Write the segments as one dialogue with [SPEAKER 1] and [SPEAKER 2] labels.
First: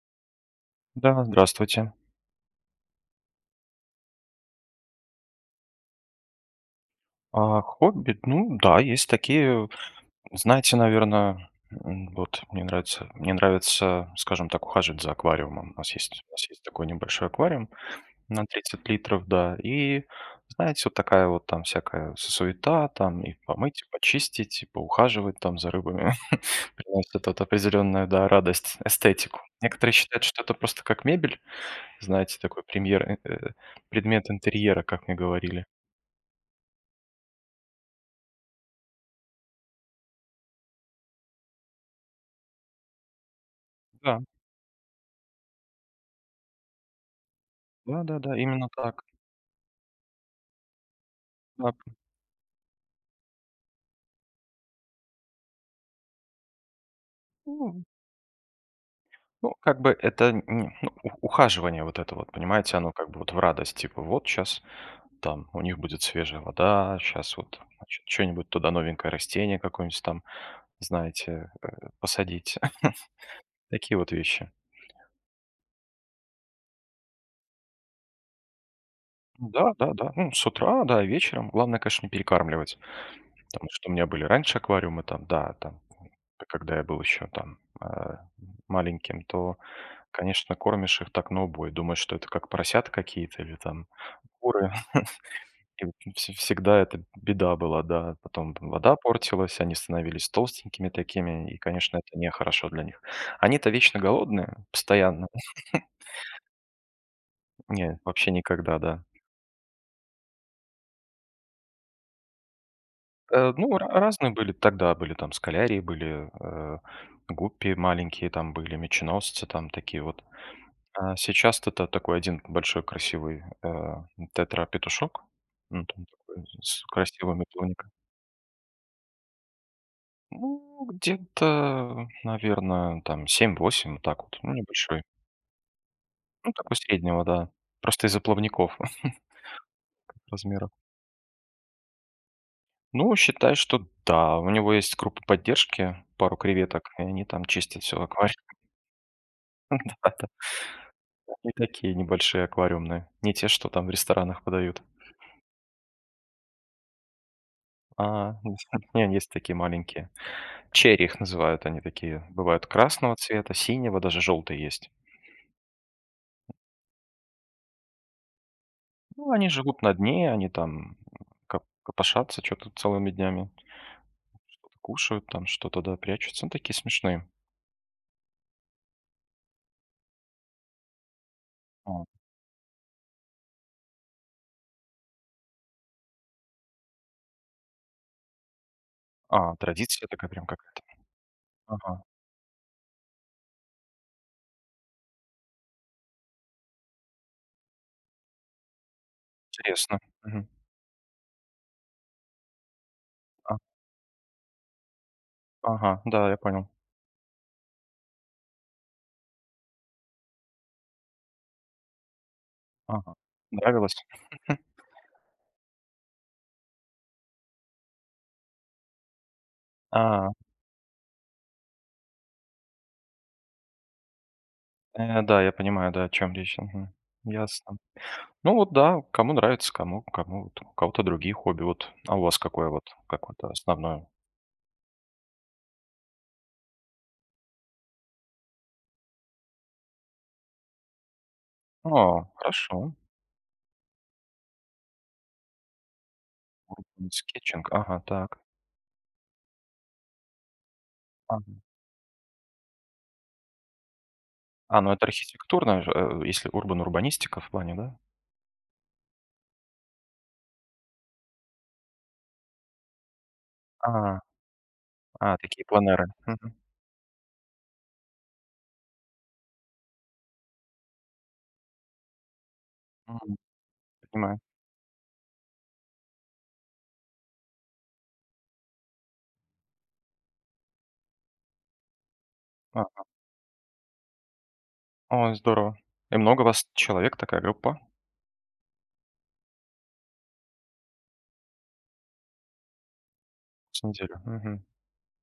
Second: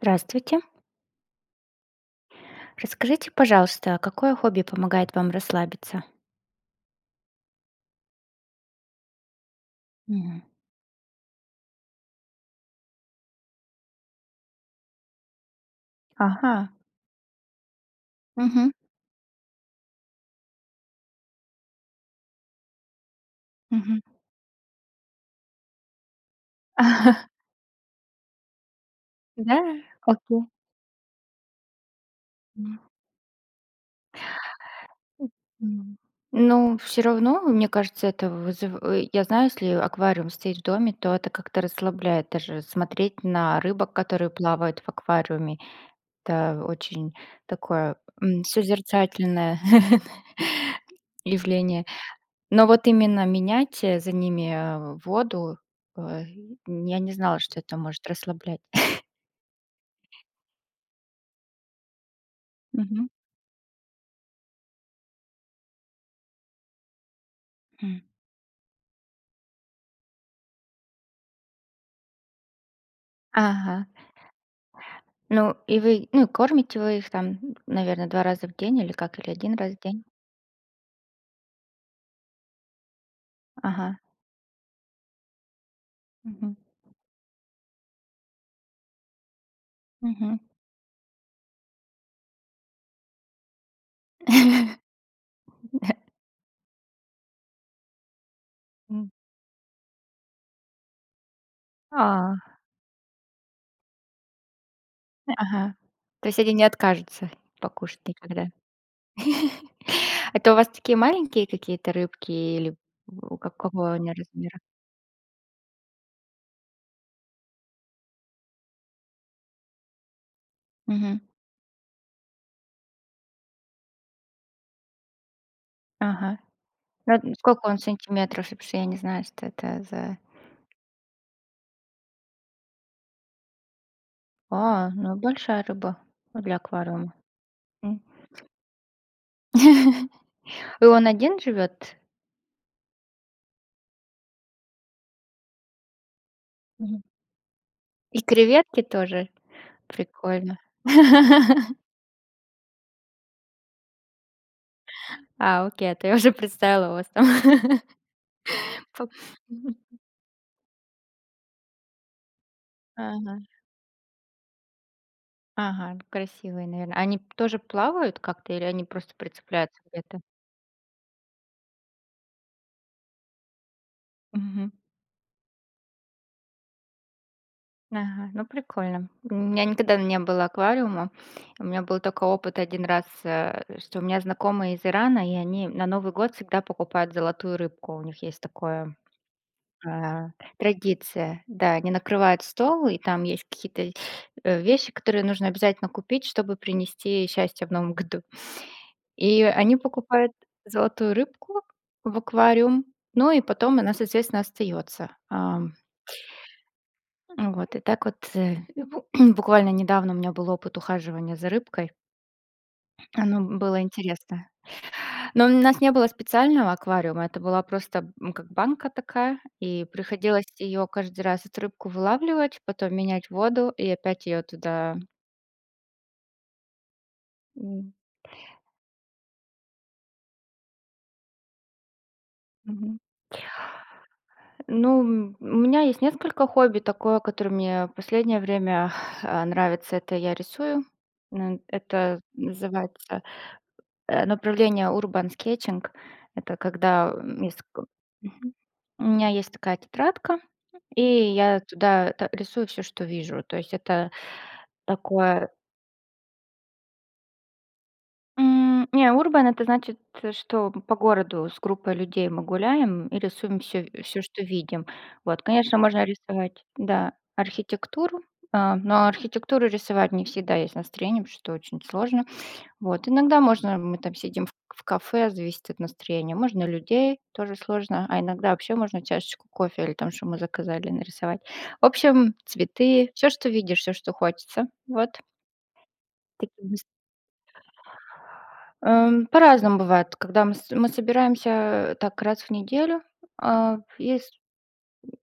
[SPEAKER 1] Здравствуйте.
[SPEAKER 2] Да, здравствуйте.
[SPEAKER 1] Расскажите, пожалуйста, какое хобби помогает вам расслабиться?
[SPEAKER 2] А, хобби, ну да, есть такие,
[SPEAKER 1] Мгм.
[SPEAKER 2] знаете, наверное, вот мне нравится, скажем так, ухаживать за аквариумом. У нас есть, у нас
[SPEAKER 1] Ага.
[SPEAKER 2] есть такой небольшой аквариум на
[SPEAKER 1] Мгм.
[SPEAKER 2] 30 литров, да, и, знаете, вот такая вот там всякая суета, там и помыть, и
[SPEAKER 1] Мгм.
[SPEAKER 2] почистить, и поухаживать там за рыбами. Приносит вот определенную, да, радость, эстетику.
[SPEAKER 1] Да?
[SPEAKER 2] Некоторые считают,
[SPEAKER 1] Окей.
[SPEAKER 2] что это просто как мебель, знаете, такой
[SPEAKER 1] М.
[SPEAKER 2] премьер, предмет интерьера, как мне
[SPEAKER 1] М,
[SPEAKER 2] говорили.
[SPEAKER 1] Ну, все равно, мне кажется, это я знаю, если аквариум стоит в доме, то это как-то расслабляет. Даже смотреть на рыбок,
[SPEAKER 2] Да.
[SPEAKER 1] которые плавают в аквариуме, это очень такое,
[SPEAKER 2] Да-да-да, именно так.
[SPEAKER 1] созерцательное
[SPEAKER 2] Да,
[SPEAKER 1] явление. Но вот именно менять, за ними, воду, э, я не знала, что это
[SPEAKER 2] ну
[SPEAKER 1] может расслаблять.
[SPEAKER 2] ну, как бы это н ну, у ухаживание вот это вот, понимаете, оно
[SPEAKER 1] Мгм.
[SPEAKER 2] как бы вот в радость. Типа вот сейчас там у них будет свежая вода, сейчас вот,
[SPEAKER 1] М.
[SPEAKER 2] что нибудь туда новенькое растение какое-нибудь там, знаете, посадить.
[SPEAKER 1] Ага.
[SPEAKER 2] Такие вот вещи.
[SPEAKER 1] Ну, и вы, ну, кормите вы их там, наверное, 2 раза в день или как, или один раз в день?
[SPEAKER 2] Да-да-да, ну, с утра, да, вечером. Главное, конечно, не перекармливать. Потому что у
[SPEAKER 1] Ага.
[SPEAKER 2] меня были раньше аквариумы там, да, там,
[SPEAKER 1] Мгм.
[SPEAKER 2] когда я был еще там, маленьким, то,
[SPEAKER 1] Мгм.
[SPEAKER 2] конечно, кормишь их так на убой. Думаешь, что это как поросята какие-то или там куры. И вот вс всегда это беда была, да. Потом там вода
[SPEAKER 1] М.
[SPEAKER 2] портилась, они становились толстенькими такими, и, конечно, это
[SPEAKER 1] А,
[SPEAKER 2] нехорошо для них. Они-то вечно голодные, постоянно.
[SPEAKER 1] ага. То есть они не откажутся
[SPEAKER 2] Не,
[SPEAKER 1] покушать
[SPEAKER 2] вообще
[SPEAKER 1] никогда?
[SPEAKER 2] никогда, да.
[SPEAKER 1] Это у вас такие маленькие какие-то рыбки или у
[SPEAKER 2] Э, ну, ра
[SPEAKER 1] какого они
[SPEAKER 2] разные были
[SPEAKER 1] размера?
[SPEAKER 2] тогда, были там скалярии, были гуппи маленькие там были, меченосцы там такие вот. А,
[SPEAKER 1] Мгм.
[SPEAKER 2] сейчас это такой один большой красивый, тетрапетушок. Ну, там
[SPEAKER 1] Ага.
[SPEAKER 2] такой с
[SPEAKER 1] Ну, вот
[SPEAKER 2] красивыми
[SPEAKER 1] сколько он
[SPEAKER 2] плавниками.
[SPEAKER 1] сантиметров? Потому что я не знаю, что это за
[SPEAKER 2] Ну, где-то, наверное, там 7-8, вот так вот. Ну,
[SPEAKER 1] А,
[SPEAKER 2] небольшой.
[SPEAKER 1] ну, большая рыба
[SPEAKER 2] Ну,
[SPEAKER 1] для
[SPEAKER 2] такой
[SPEAKER 1] аквариума.
[SPEAKER 2] среднего, да.
[SPEAKER 1] М.
[SPEAKER 2] Просто из-за плавников размера.
[SPEAKER 1] И он один живет?
[SPEAKER 2] Ну, считай, что да, у него есть группа поддержки, пару креветок,
[SPEAKER 1] Мгм.
[SPEAKER 2] и они там чистят все
[SPEAKER 1] И
[SPEAKER 2] аквариум.
[SPEAKER 1] креветки тоже?
[SPEAKER 2] Да-да-да.
[SPEAKER 1] Прикольно.
[SPEAKER 2] Не такие, небольшие аквариумные, не те, что там в ресторанах подают.
[SPEAKER 1] А, окей, а то я уже представила вас там.
[SPEAKER 2] А,
[SPEAKER 1] П
[SPEAKER 2] не, есть такие
[SPEAKER 1] мгм.
[SPEAKER 2] маленькие. Черри их называют, они такие бывают красного
[SPEAKER 1] Ага,
[SPEAKER 2] цвета, синего, даже желтый есть.
[SPEAKER 1] ага, красивые, наверное. Они тоже плавают как-то или они просто
[SPEAKER 2] Ну, они
[SPEAKER 1] прицепляются
[SPEAKER 2] живут на
[SPEAKER 1] где-то?
[SPEAKER 2] дне, они там копошатся чё-то целыми днями,
[SPEAKER 1] Мгм.
[SPEAKER 2] что-то кушают там, что-то, да, прячутся. Ну, такие смешные.
[SPEAKER 1] Ага, ну прикольно. У меня никогда не было аквариума. У меня был
[SPEAKER 2] Вот.
[SPEAKER 1] только опыт один раз, что у меня знакомые из Ирана, и они на Новый год всегда покупают золотую рыбку. У них есть такое
[SPEAKER 2] А, традиция такая
[SPEAKER 1] а,
[SPEAKER 2] прям какая-то.
[SPEAKER 1] традиция. Да, они
[SPEAKER 2] Ага,
[SPEAKER 1] накрывают стол, и там есть какие-то вещи, которые нужно обязательно купить, чтобы принести счастье в Новом году. И они
[SPEAKER 2] интересно.
[SPEAKER 1] покупают
[SPEAKER 2] Мгм.
[SPEAKER 1] золотую рыбку в аквариум, ну и
[SPEAKER 2] А,
[SPEAKER 1] потом она, соответственно, остается.
[SPEAKER 2] ага, да, я понял.
[SPEAKER 1] Вот, и так вот, э, бу буквально недавно у меня был опыт ухаживания за рыбкой.
[SPEAKER 2] Ага.
[SPEAKER 1] Оно было
[SPEAKER 2] Нравилось?
[SPEAKER 1] интересно. Но у нас не было специального аквариума, это была просто, как банка такая, и
[SPEAKER 2] А,
[SPEAKER 1] приходилось ее каждый раз, эту рыбку, вылавливать, потом менять воду и опять ее туда,
[SPEAKER 2] да, я понимаю, да, о чем речь. Мгм. Ясно.
[SPEAKER 1] м,
[SPEAKER 2] Ну вот да, кому нравится, кому вот у кого-то другие хобби. Вот, а у вас какое вот,
[SPEAKER 1] мгм.
[SPEAKER 2] какое-то основное?
[SPEAKER 1] Ну, у меня есть несколько хобби. Такое, которое мне в последнее время, нравится- это я рисую. Н Это
[SPEAKER 2] О, хорошо.
[SPEAKER 1] называется направление urban sketching. Это когда, м, есть
[SPEAKER 2] Скетчинг.
[SPEAKER 1] тако
[SPEAKER 2] Ага, так.
[SPEAKER 1] Мгм. У меня есть такая тетрадка, и
[SPEAKER 2] Ага.
[SPEAKER 1] я туда та рисую все, что вижу. То есть это
[SPEAKER 2] А, ну это
[SPEAKER 1] такое.
[SPEAKER 2] архитектурная же, если урбанистика в плане, да?
[SPEAKER 1] Не, урбан- это значит, что по городу с группой людей мы гуляем и рисуем все, все,
[SPEAKER 2] А,
[SPEAKER 1] что видим.
[SPEAKER 2] а,
[SPEAKER 1] Вот,
[SPEAKER 2] такие
[SPEAKER 1] конечно, можно
[SPEAKER 2] планеры. Мгм.
[SPEAKER 1] рисовать, да, архитектуру, но архитектуру рисовать не всегда есть настроение, потому что очень сложно. Вот,
[SPEAKER 2] Мгм.
[SPEAKER 1] иногда можно, мы там
[SPEAKER 2] Понимаю.
[SPEAKER 1] сидим в кафе, зависит от настроения, можно людей, тоже сложно, а иногда вообще можно чашечку кофе или там, что мы заказали, нарисовать. В общем,
[SPEAKER 2] А,
[SPEAKER 1] цветы, все, что видишь, все, что хочется. Вот
[SPEAKER 2] ой, здорово. И много
[SPEAKER 1] такие
[SPEAKER 2] вас
[SPEAKER 1] быс
[SPEAKER 2] человек, такая группа
[SPEAKER 1] По-разному бывает, когда мы собираемся так раз в неделю, а,
[SPEAKER 2] с неделю?
[SPEAKER 1] ес
[SPEAKER 2] Мгм.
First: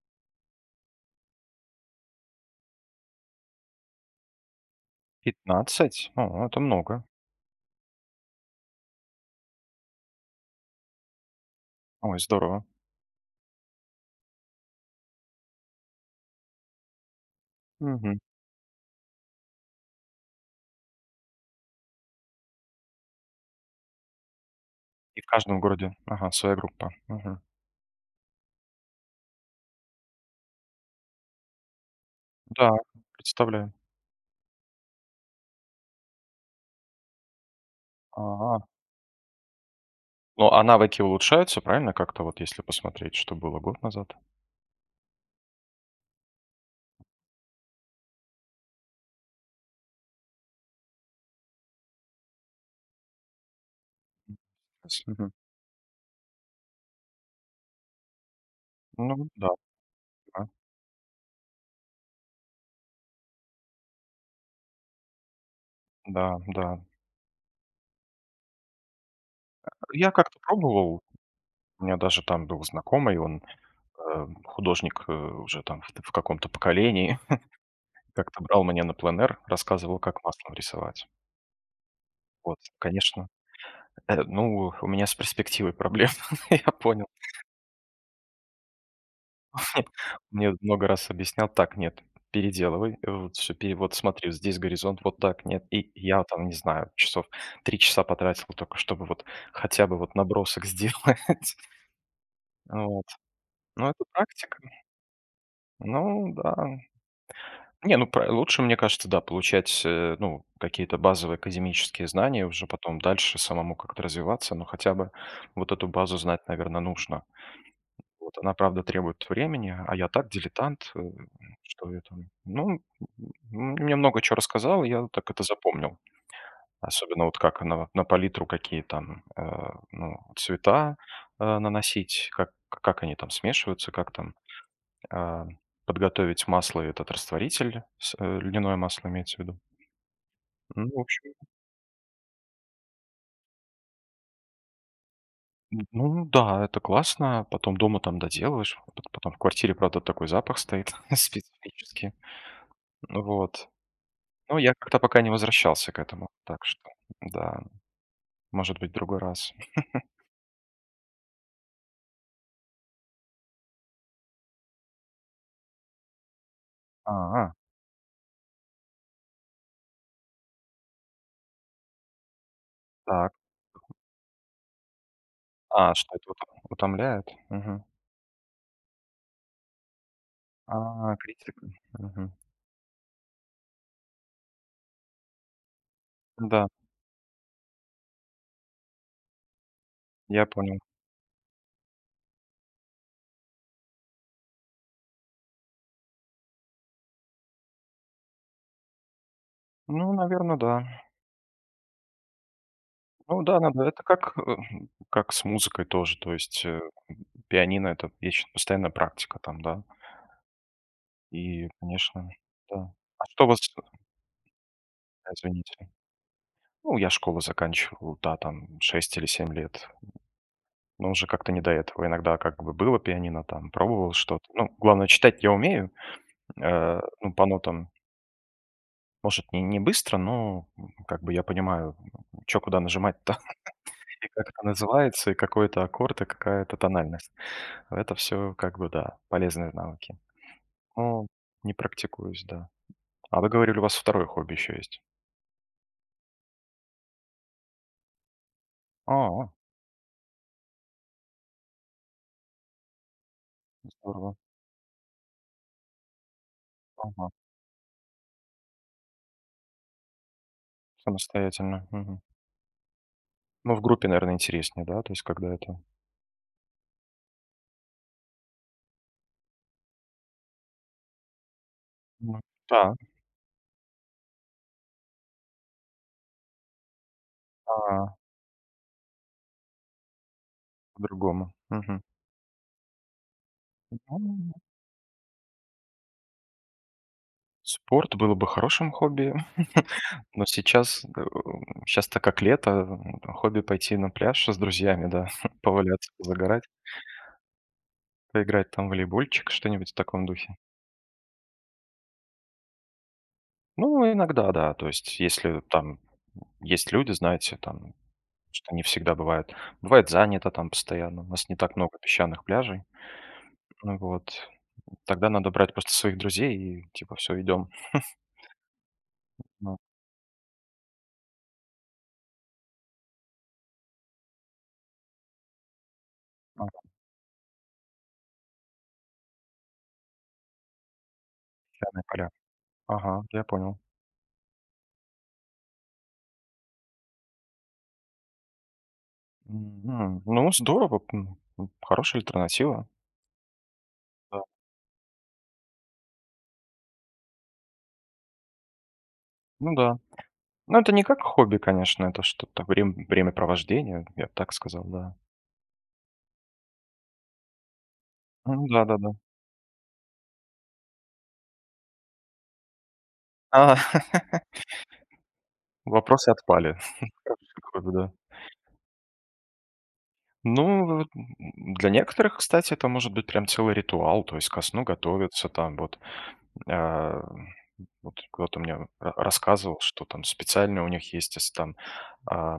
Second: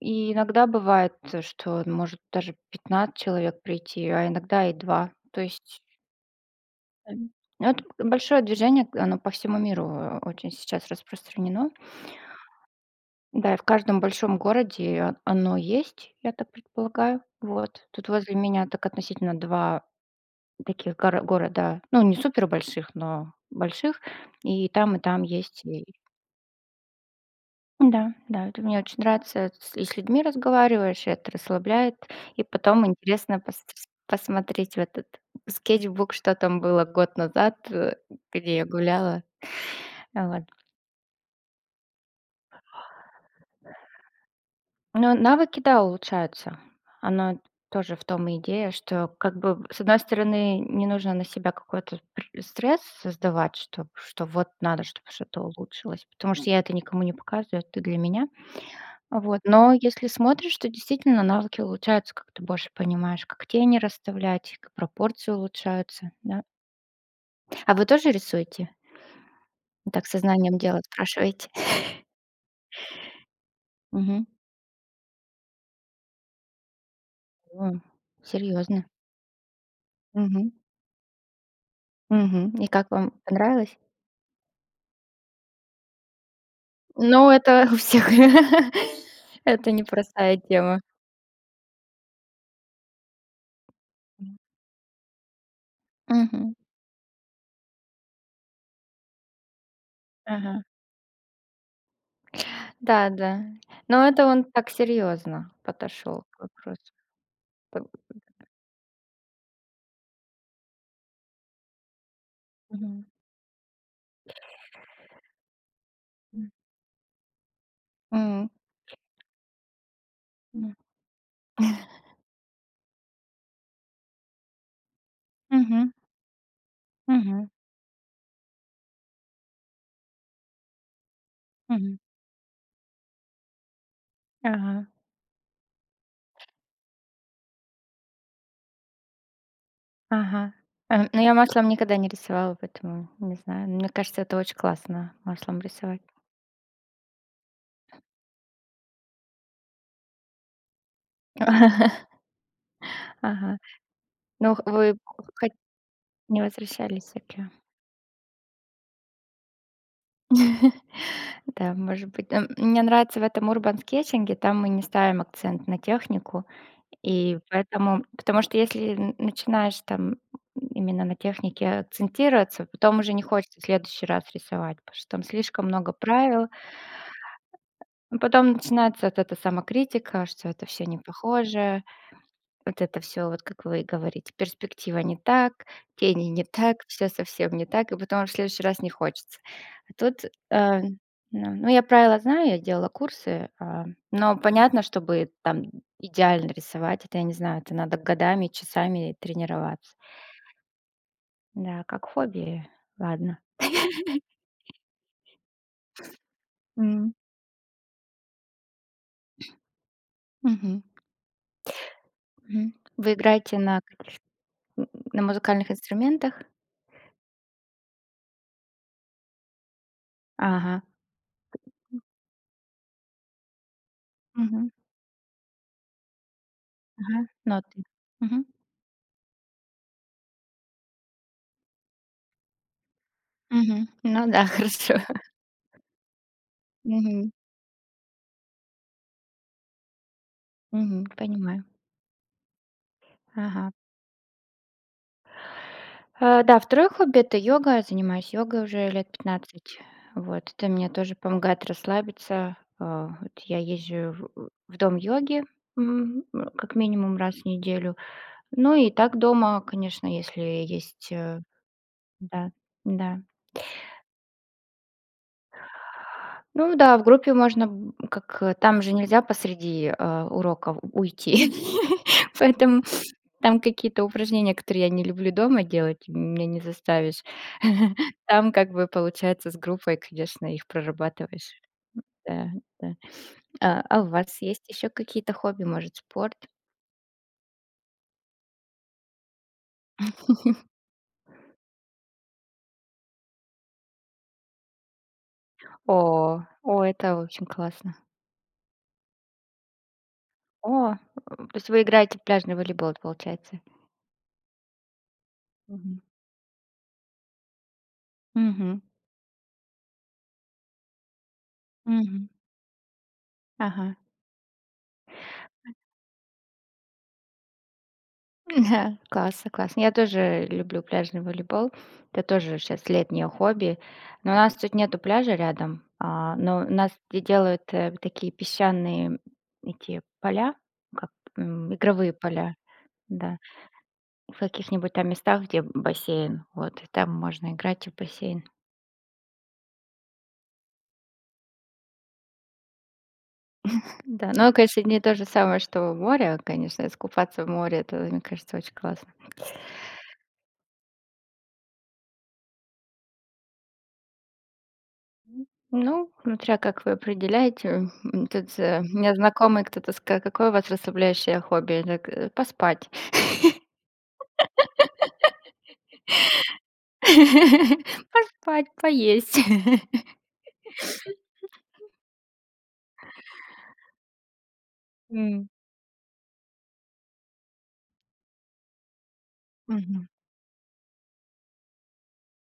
[SPEAKER 1] и иногда бывает, что может даже 15 человек прийти, а иногда и 2. То есть
[SPEAKER 2] 15? О, это много.
[SPEAKER 1] М. Ну, это большое движение, к оно по всему миру, очень сейчас распространено.
[SPEAKER 2] Ой, здорово.
[SPEAKER 1] Да, и в каждом большом городе о оно есть, я так предполагаю. Вот. Тут
[SPEAKER 2] Мгм.
[SPEAKER 1] возле меня так относительно 2 таких города, ну, не супер больших, но больших. И
[SPEAKER 2] И
[SPEAKER 1] там
[SPEAKER 2] в каждом
[SPEAKER 1] есть, и
[SPEAKER 2] городе, ага, своя группа. Мгм.
[SPEAKER 1] Да, да, это мне очень нравится. С людьми разговариваешь, и это расслабляет. И
[SPEAKER 2] Да,
[SPEAKER 1] потом интересно
[SPEAKER 2] представляю.
[SPEAKER 1] посмотреть в этот скетчбук, что там было год назад, где
[SPEAKER 2] А.
[SPEAKER 1] я гуляла. Вот.
[SPEAKER 2] Но, а навыки улучшаются, правильно, как-то вот если посмотреть, что было год назад?
[SPEAKER 1] Но навыки, да, улучшаются. Оно тоже в том и идея, что как бы, с одной стороны, не нужно на себя какой-то пр стресс создавать, что вот надо, чтобы
[SPEAKER 2] С мгм.
[SPEAKER 1] что-то улучшилось, потому что я это никому не показываю, это для меня.
[SPEAKER 2] Ну
[SPEAKER 1] Вот.
[SPEAKER 2] да,
[SPEAKER 1] Но если
[SPEAKER 2] да.
[SPEAKER 1] смотришь, то действительно навыки улучшаются, как ты больше понимаешь, как тени расставлять, как пропорции улучшаются,
[SPEAKER 2] Да,
[SPEAKER 1] да.
[SPEAKER 2] да.
[SPEAKER 1] А вы тоже рисуете? Так
[SPEAKER 2] Я как-то
[SPEAKER 1] сознанием дела
[SPEAKER 2] пробовал.
[SPEAKER 1] спрашиваете?
[SPEAKER 2] У меня даже там был знакомый, он,
[SPEAKER 1] Мгм.
[SPEAKER 2] художник, уже там в каком-то поколении.
[SPEAKER 1] О,
[SPEAKER 2] Как-то брал меня
[SPEAKER 1] серьезно?
[SPEAKER 2] на пленэр, рассказывал, как
[SPEAKER 1] Мгм.
[SPEAKER 2] маслом рисовать.
[SPEAKER 1] Мгм.
[SPEAKER 2] Вот,
[SPEAKER 1] И как вам?
[SPEAKER 2] конечно,
[SPEAKER 1] Понравилось?
[SPEAKER 2] ну, у меня с перспективой проблем, я понял.
[SPEAKER 1] Ну, это у всех. Это непростая
[SPEAKER 2] Мне
[SPEAKER 1] тема.
[SPEAKER 2] много раз объяснял: "Так, нет, переделывай, вот всё пере вот смотри, вот здесь горизонт, вот так, нет". И я там,
[SPEAKER 1] Мгм.
[SPEAKER 2] не знаю, часов 3 часа потратил только, чтобы вот хотя бы вот
[SPEAKER 1] Ага.
[SPEAKER 2] набросок сделать. Вот.
[SPEAKER 1] Да, да.
[SPEAKER 2] Ну это
[SPEAKER 1] Но это он
[SPEAKER 2] практика.
[SPEAKER 1] так серьезно подошел
[SPEAKER 2] Ну
[SPEAKER 1] к
[SPEAKER 2] да.
[SPEAKER 1] вопросу. П
[SPEAKER 2] Не, ну, пра лучше, мне кажется, да, получать, ну, какие-то базовые академические знания, уже потом
[SPEAKER 1] Мгм.
[SPEAKER 2] дальше самому как-то развиваться, но хотя бы вот эту базу знать,
[SPEAKER 1] М.
[SPEAKER 2] наверное, нужно. Вот
[SPEAKER 1] М.
[SPEAKER 2] она, правда, требует времени, а я так дилетант, что я там ну, мне много чё рассказала, я вот так это
[SPEAKER 1] Мгм.
[SPEAKER 2] запомнил. Особенно вот
[SPEAKER 1] Мгм.
[SPEAKER 2] как на вот на палитру какие там, ну, цвета,
[SPEAKER 1] Мгм.
[SPEAKER 2] наносить, как они там смешиваются, как там
[SPEAKER 1] Ага.
[SPEAKER 2] а, подготовить масло и этот растворитель, льняное масло имеется в виду.
[SPEAKER 1] Ага.
[SPEAKER 2] Ну, в
[SPEAKER 1] Ну, я
[SPEAKER 2] общем,
[SPEAKER 1] маслом никогда не рисовала, поэтому не знаю. Мне кажется, это очень классно- маслом
[SPEAKER 2] н
[SPEAKER 1] рисовать.
[SPEAKER 2] ну да, это классно. Потом дома там доделаешь. Потом в квартире, правда, такой запах стоит специфический.
[SPEAKER 1] Ага.
[SPEAKER 2] Вот.
[SPEAKER 1] Ну,
[SPEAKER 2] Но я
[SPEAKER 1] вы
[SPEAKER 2] как-то пока не
[SPEAKER 1] хоть
[SPEAKER 2] возвращался к этому,
[SPEAKER 1] не
[SPEAKER 2] так что
[SPEAKER 1] возвращались к.
[SPEAKER 2] да, может быть, в другой раз.
[SPEAKER 1] Да, может быть. М, мне нравится в этом урбан-скетчинге, там мы не ставим акцент на технику, и
[SPEAKER 2] А,
[SPEAKER 1] поэтому потому что если н начинаешь там именно на технике акцентироваться, потом уже не
[SPEAKER 2] так.
[SPEAKER 1] хочется в следующий раз рисовать, потому что там слишком много
[SPEAKER 2] А, что это ута
[SPEAKER 1] правил.
[SPEAKER 2] утомляет? Мгм.
[SPEAKER 1] Ну, потом начинается вот эта самокритика, что это все не
[SPEAKER 2] А, критика.
[SPEAKER 1] похоже.
[SPEAKER 2] Мгм.
[SPEAKER 1] Вот это все вот как вы и говорите, перспектива не так, тени не
[SPEAKER 2] Да,
[SPEAKER 1] так, все совсем не так, и потом в следующий раз не хочется. А тут,
[SPEAKER 2] я понял.
[SPEAKER 1] ну, я правила знаю, я делала курсы, но понятно, чтобы там идеально рисовать, это я не знаю, это надо годами, часами тренироваться.
[SPEAKER 2] Ну, наверное, да.
[SPEAKER 1] Да, как хобби, ладно.
[SPEAKER 2] Ну да, надо. Это как с музыкой тоже. То есть,
[SPEAKER 1] М,
[SPEAKER 2] пианино — это вечно постоянная практика там, да.
[SPEAKER 1] мгм.
[SPEAKER 2] И, конечно,
[SPEAKER 1] Мгм.
[SPEAKER 2] да.
[SPEAKER 1] Вы
[SPEAKER 2] А что у
[SPEAKER 1] играете
[SPEAKER 2] вас
[SPEAKER 1] на
[SPEAKER 2] а,
[SPEAKER 1] музыкальных
[SPEAKER 2] извините.
[SPEAKER 1] инструментах?
[SPEAKER 2] Ну, я школу заканчивал, да, там 6 или 7 лет.
[SPEAKER 1] Ага.
[SPEAKER 2] Но уже как-то не до этого. Иногда как бы было пианино, там пробовал что-то.
[SPEAKER 1] Мгм.
[SPEAKER 2] Ну, главное, читать я умею,
[SPEAKER 1] Ага,
[SPEAKER 2] ну, по
[SPEAKER 1] ноты.
[SPEAKER 2] нотам.
[SPEAKER 1] Мгм.
[SPEAKER 2] Может, не быстро, но, как бы я понимаю, что куда нажимать-то,
[SPEAKER 1] Мгм. Ну
[SPEAKER 2] и
[SPEAKER 1] да,
[SPEAKER 2] как это
[SPEAKER 1] хорошо.
[SPEAKER 2] называется, и какой это аккорд, и какая это
[SPEAKER 1] Мгм,
[SPEAKER 2] тональность. Это все как бы, да, полезные навыки.
[SPEAKER 1] мгм,
[SPEAKER 2] Ну,
[SPEAKER 1] понимаю.
[SPEAKER 2] не практикуюсь, да. А вы
[SPEAKER 1] Ага.
[SPEAKER 2] говорили, у вас второе хобби еще есть?
[SPEAKER 1] А, да, второе хобби- это йога. Занимаюсь йогой уже лет
[SPEAKER 2] А,
[SPEAKER 1] 15. Вот, это мне тоже помогает расслабиться. А, вот я езжу
[SPEAKER 2] здорово.
[SPEAKER 1] в дом йоги, как минимум
[SPEAKER 2] Ага,
[SPEAKER 1] раз в неделю. Ну и так дома, конечно, если есть,
[SPEAKER 2] самостоятельно, мгм.
[SPEAKER 1] да, да.
[SPEAKER 2] Ну, в группе, наверное, интереснее, да, то есть когда это.
[SPEAKER 1] Ну да, в группе можно, как, там же нельзя посреди, уроков уйти.
[SPEAKER 2] Ну
[SPEAKER 1] Поэтому
[SPEAKER 2] да,
[SPEAKER 1] там какие-то упражнения, которые я не люблю дома делать, меня не заставишь.
[SPEAKER 2] да,
[SPEAKER 1] Там как бы получается с группой, конечно, их прорабатываешь.
[SPEAKER 2] по-другому. Мгм.
[SPEAKER 1] Да, да. А у вас
[SPEAKER 2] Ну,
[SPEAKER 1] есть еще какие-то хобби, может, спорт?
[SPEAKER 2] спорт было бы хорошим хобби, но сейчас, щас так как лето, хобби пойти на пляж с друзьями, да, поваляться,
[SPEAKER 1] О,
[SPEAKER 2] загорать,
[SPEAKER 1] о, это очень классно.
[SPEAKER 2] поиграть там в волейбольчик, что-нибудь в таком духе.
[SPEAKER 1] О, то есть вы играете в пляжный волейбол, получается?
[SPEAKER 2] Ну, иногда, да, то есть если там.
[SPEAKER 1] Мгм.
[SPEAKER 2] Есть люди, знаете, там, что
[SPEAKER 1] Мгм.
[SPEAKER 2] не всегда бывает. Бывает занято там постоянно. У нас не так много
[SPEAKER 1] Мгм.
[SPEAKER 2] песчаных пляжей.
[SPEAKER 1] Ага.
[SPEAKER 2] Ну вот. Тогда надо брать просто своих друзей и типа все идем
[SPEAKER 1] Ага, классно,
[SPEAKER 2] на
[SPEAKER 1] классно. Я тоже люблю пляжный волейбол. Это тоже сейчас летнее хобби. Но у нас тут нету пляжа рядом, но у
[SPEAKER 2] на
[SPEAKER 1] нас делают такие песчаные эти поля, как
[SPEAKER 2] песчаные
[SPEAKER 1] игровые
[SPEAKER 2] поля.
[SPEAKER 1] поля,
[SPEAKER 2] Ага,
[SPEAKER 1] да,
[SPEAKER 2] я понял.
[SPEAKER 1] в каких-нибудь там местах, где бассейн, вот, и там можно играть и в бассейн.
[SPEAKER 2] Мгм. Ну, здорово, хорошая альтернатива.
[SPEAKER 1] Да,
[SPEAKER 2] Да.
[SPEAKER 1] но, конечно, не то же самое, что море, конечно, искупаться в море, это, мне кажется, очень классно.
[SPEAKER 2] Ну да. Ну, это не как хобби, конечно, это что-то времяпровождение, я б так сказал, да.
[SPEAKER 1] Ну, смотря как вы определяете, тут,
[SPEAKER 2] Ну
[SPEAKER 1] у
[SPEAKER 2] да-да-да.
[SPEAKER 1] меня знакомый кто-то сказал: «Какое у вас расслабляющее хобби?» Я так: «Э, поспать».
[SPEAKER 2] А, вопросы отпали. Хорошее хобби, да.
[SPEAKER 1] Поспать, поесть.
[SPEAKER 2] Ну, вот, для некоторых, кстати, это может быть прям целый ритуал, то есть ко сну
[SPEAKER 1] М,
[SPEAKER 2] готовятся там вот. А, вот кто-то мне рассказывал, что
[SPEAKER 1] мгм.
[SPEAKER 2] там специально у них есть если там, а,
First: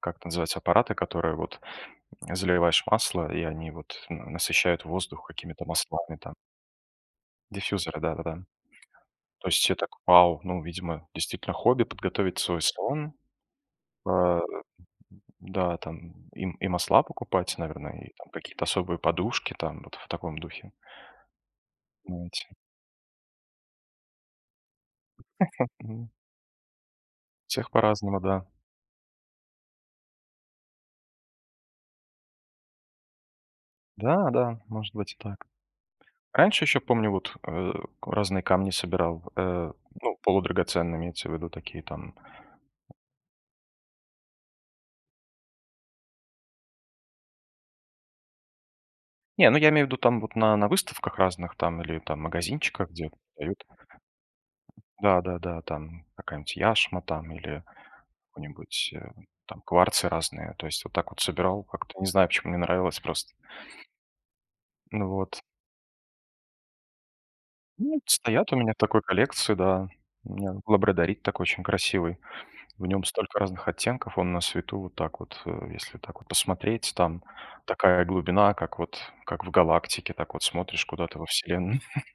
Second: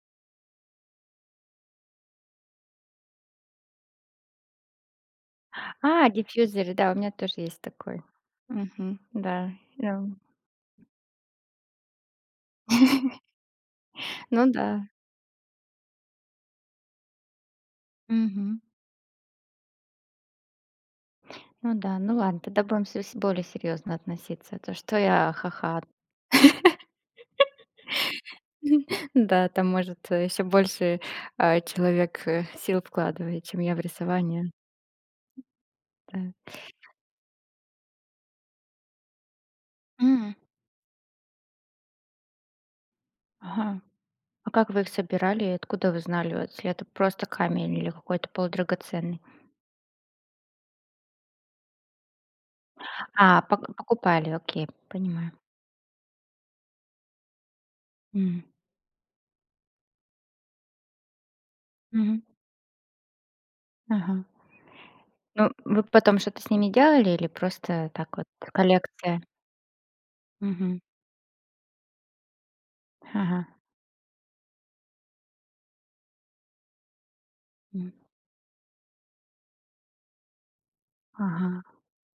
[SPEAKER 2] как это называется, аппараты, которые вот заливаешь масло, и они вот насыщают воздух какими-то
[SPEAKER 1] А,
[SPEAKER 2] маслами там,
[SPEAKER 1] диффьюзеры, да, у меня тоже есть такой.
[SPEAKER 2] диффьюзеры, да-да-да.
[SPEAKER 1] Мгм,
[SPEAKER 2] То
[SPEAKER 1] да,
[SPEAKER 2] есть все так,
[SPEAKER 1] да.
[SPEAKER 2] вау, ну, видимо, действительно хобби подготовить свой салон, а,
[SPEAKER 1] Ну да,
[SPEAKER 2] да, там и, и масла покупать, наверное, и там
[SPEAKER 1] мгм.
[SPEAKER 2] какие-то особые подушки там вот в таком духе.
[SPEAKER 1] Ну да, ну ладно,
[SPEAKER 2] Знаете,
[SPEAKER 1] тогда будем се с более серьезно относиться, а то что я ха-ха.
[SPEAKER 2] м, всех по-разному, да.
[SPEAKER 1] Да, там, может, еще больше, человек, сил вкладывает, чем я в
[SPEAKER 2] Да,
[SPEAKER 1] рисование.
[SPEAKER 2] да, может быть и так.
[SPEAKER 1] Да.
[SPEAKER 2] Раньше еще помню, вот, разные камни собирал, ну,
[SPEAKER 1] М,
[SPEAKER 2] полудрагоценные, имеется в виду такие там.
[SPEAKER 1] ага. А как вы их собирали и откуда вы знали, если это просто камень или какой-то полудрагоценный?
[SPEAKER 2] Не, ну я имею в виду там вот на выставках разных там или там магазинчиках, где
[SPEAKER 1] А,
[SPEAKER 2] дают.
[SPEAKER 1] покупали, окей, понимаю.
[SPEAKER 2] Да-да-да, там какая-нибудь яшма там или
[SPEAKER 1] М,
[SPEAKER 2] какой-нибудь, там кварцы разные. То есть вот так вот собирал как-то, не
[SPEAKER 1] мгм,
[SPEAKER 2] знаю, почему мне нравилось просто.
[SPEAKER 1] ага.
[SPEAKER 2] Ну вот.
[SPEAKER 1] Ну, вы потом что-то с ними делали или просто
[SPEAKER 2] Ну,
[SPEAKER 1] так вот
[SPEAKER 2] стоят у меня в такой
[SPEAKER 1] коллекция?
[SPEAKER 2] коллекции, да. У меня
[SPEAKER 1] Мгм,
[SPEAKER 2] лабрадорит такой очень красивый. В нем столько
[SPEAKER 1] ага,
[SPEAKER 2] разных оттенков, он на свету вот так вот, если так вот посмотреть, там
[SPEAKER 1] м,
[SPEAKER 2] такая глубина, как в галактике, так вот смотришь куда-то во
[SPEAKER 1] ага.
[SPEAKER 2] Вселенную.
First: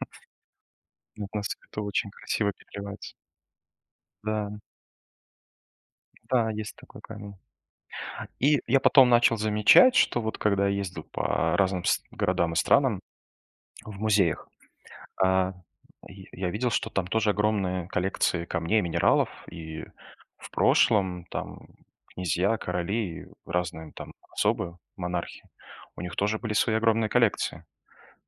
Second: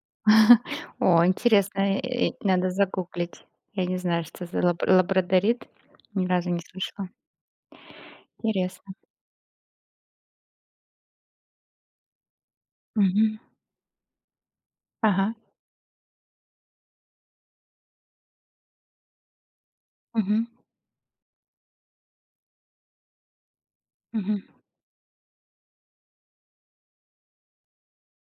[SPEAKER 1] О,
[SPEAKER 2] Вот на свету
[SPEAKER 1] интересно,
[SPEAKER 2] очень красиво
[SPEAKER 1] надо
[SPEAKER 2] переливается.
[SPEAKER 1] загуглить. Я не знаю, что
[SPEAKER 2] Да,
[SPEAKER 1] за лабрадорит, ни разу
[SPEAKER 2] да,
[SPEAKER 1] не
[SPEAKER 2] есть такой
[SPEAKER 1] слышала.
[SPEAKER 2] камень. И я
[SPEAKER 1] Интересно.
[SPEAKER 2] потом начал замечать, что вот когда я ездил по разным городам и странам
[SPEAKER 1] Мгм,
[SPEAKER 2] в музеях,
[SPEAKER 1] ага,
[SPEAKER 2] а, и я видел, что там тоже огромные коллекции камней, минералов, и
[SPEAKER 1] мгм,
[SPEAKER 2] в прошлом там князья, короли и разные там
[SPEAKER 1] мгм,
[SPEAKER 2] особые монархи, у них тоже были свои огромные коллекции.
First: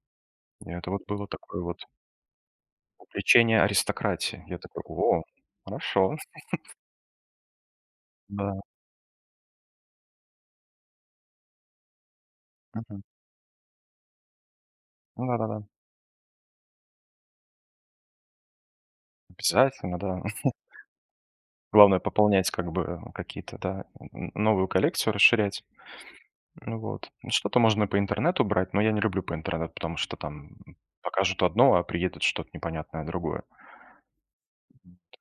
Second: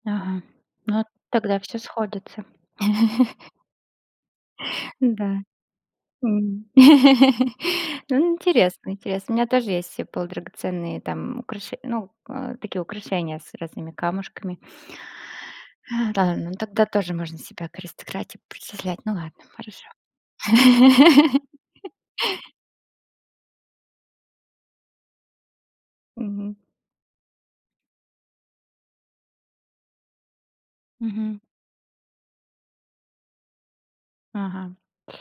[SPEAKER 1] ага.
[SPEAKER 2] И это вот
[SPEAKER 1] Ну,
[SPEAKER 2] было
[SPEAKER 1] тогда
[SPEAKER 2] такое
[SPEAKER 1] все
[SPEAKER 2] вот
[SPEAKER 1] сходится.
[SPEAKER 2] увлечение аристократии. Я такой: "О,
[SPEAKER 1] Да,
[SPEAKER 2] хорошо".
[SPEAKER 1] м. Ну,
[SPEAKER 2] Да.
[SPEAKER 1] интересно, интересно. У меня тоже есть, полудрагоценные там украшения, ну, такие
[SPEAKER 2] Мгм.
[SPEAKER 1] украшения с разными камушками.
[SPEAKER 2] Ну да-да-да.
[SPEAKER 1] А, да, ну тогда тоже можно себя к аристократе причислять. Ну ладно, хорошо.
[SPEAKER 2] Обязательно, да. Главное пополнять как бы какие-то, да, н новую коллекцию расширять.
[SPEAKER 1] Мгм.
[SPEAKER 2] Ну вот. Ну, что-то можно по интернету брать, но я не люблю по интернету, потому что там
[SPEAKER 1] Мгм.
[SPEAKER 2] покажут одно, а приедет что-то непонятное другое.
[SPEAKER 1] Ага.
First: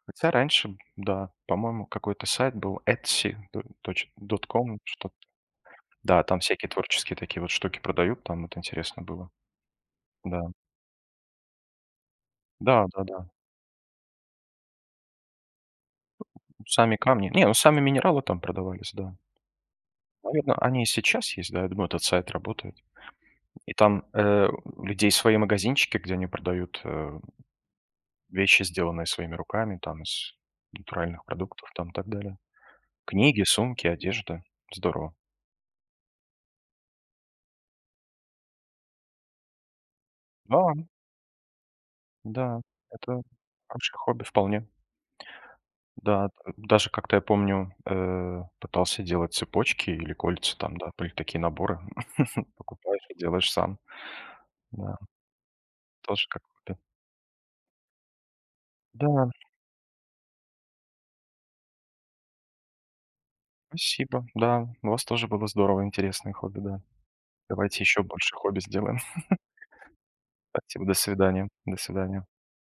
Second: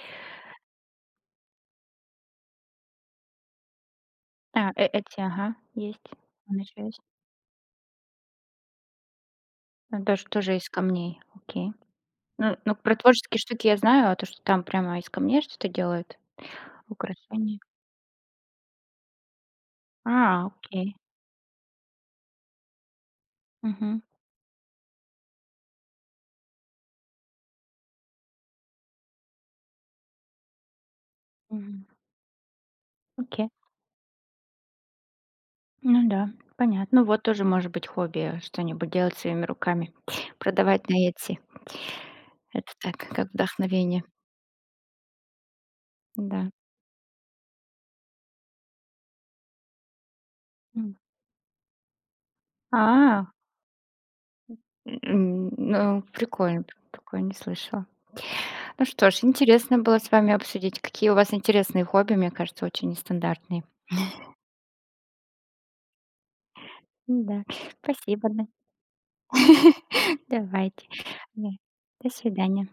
[SPEAKER 2] Хотя раньше, да, по-моему, какой-то сайт был Etsy, точ. Dot
[SPEAKER 1] А,
[SPEAKER 2] .com, что.
[SPEAKER 1] эти, ага, есть.
[SPEAKER 2] Да, там
[SPEAKER 1] Он
[SPEAKER 2] всякие
[SPEAKER 1] ещё есть.
[SPEAKER 2] творческие такие вот штуки продают, там вот интересно было.
[SPEAKER 1] Ну,
[SPEAKER 2] Да,
[SPEAKER 1] тоже из камней, окей. Ну,
[SPEAKER 2] да,
[SPEAKER 1] про
[SPEAKER 2] да, да.
[SPEAKER 1] творческие штуки я знаю, а то, что там прямо из камней что-то делают,
[SPEAKER 2] Сами камни. Не, ну
[SPEAKER 1] украшения.
[SPEAKER 2] сами минералы там продавались, да.
[SPEAKER 1] А,
[SPEAKER 2] Наверное, они и
[SPEAKER 1] окей.
[SPEAKER 2] сейчас есть, да, я думаю, этот сайт работает. И
[SPEAKER 1] Мгм.
[SPEAKER 2] там, у людей свои магазинчики, где они продают, вещи, сделанные своими руками, там из натуральных продуктов,
[SPEAKER 1] Мгм.
[SPEAKER 2] там и так далее. Книги,
[SPEAKER 1] Окей.
[SPEAKER 2] сумки, одежда. Здорово.
[SPEAKER 1] Ну да, понятно. Ну вот тоже может быть хобби что-нибудь делать своими руками,
[SPEAKER 2] Да,
[SPEAKER 1] продавать на Etsy.
[SPEAKER 2] да,
[SPEAKER 1] Это так,
[SPEAKER 2] это
[SPEAKER 1] как
[SPEAKER 2] хорошее
[SPEAKER 1] вдохновение,
[SPEAKER 2] хобби вполне. Да,
[SPEAKER 1] да.
[SPEAKER 2] д даже как-то я помню, пытался делать цепочки или кольца там, да,
[SPEAKER 1] М.
[SPEAKER 2] были такие наборы, покупаешь и
[SPEAKER 1] А,
[SPEAKER 2] делаешь сам. Да,
[SPEAKER 1] ну
[SPEAKER 2] тоже как
[SPEAKER 1] прикольно,
[SPEAKER 2] хобби.
[SPEAKER 1] такое не слышала. Ну что ж,
[SPEAKER 2] Да,
[SPEAKER 1] интересно было с вами обсудить, какие у вас интересные хобби, мне кажется, очень нестандартные.
[SPEAKER 2] спасибо. Да, у вас тоже было здорово, интересное хобби, да.
[SPEAKER 1] Да,
[SPEAKER 2] Давайте еще
[SPEAKER 1] спасибо,
[SPEAKER 2] больше
[SPEAKER 1] да.
[SPEAKER 2] хобби сделаем. Спасибо,
[SPEAKER 1] Давайте.
[SPEAKER 2] до
[SPEAKER 1] Да.
[SPEAKER 2] свидания. До
[SPEAKER 1] До
[SPEAKER 2] свидания.
[SPEAKER 1] свидания.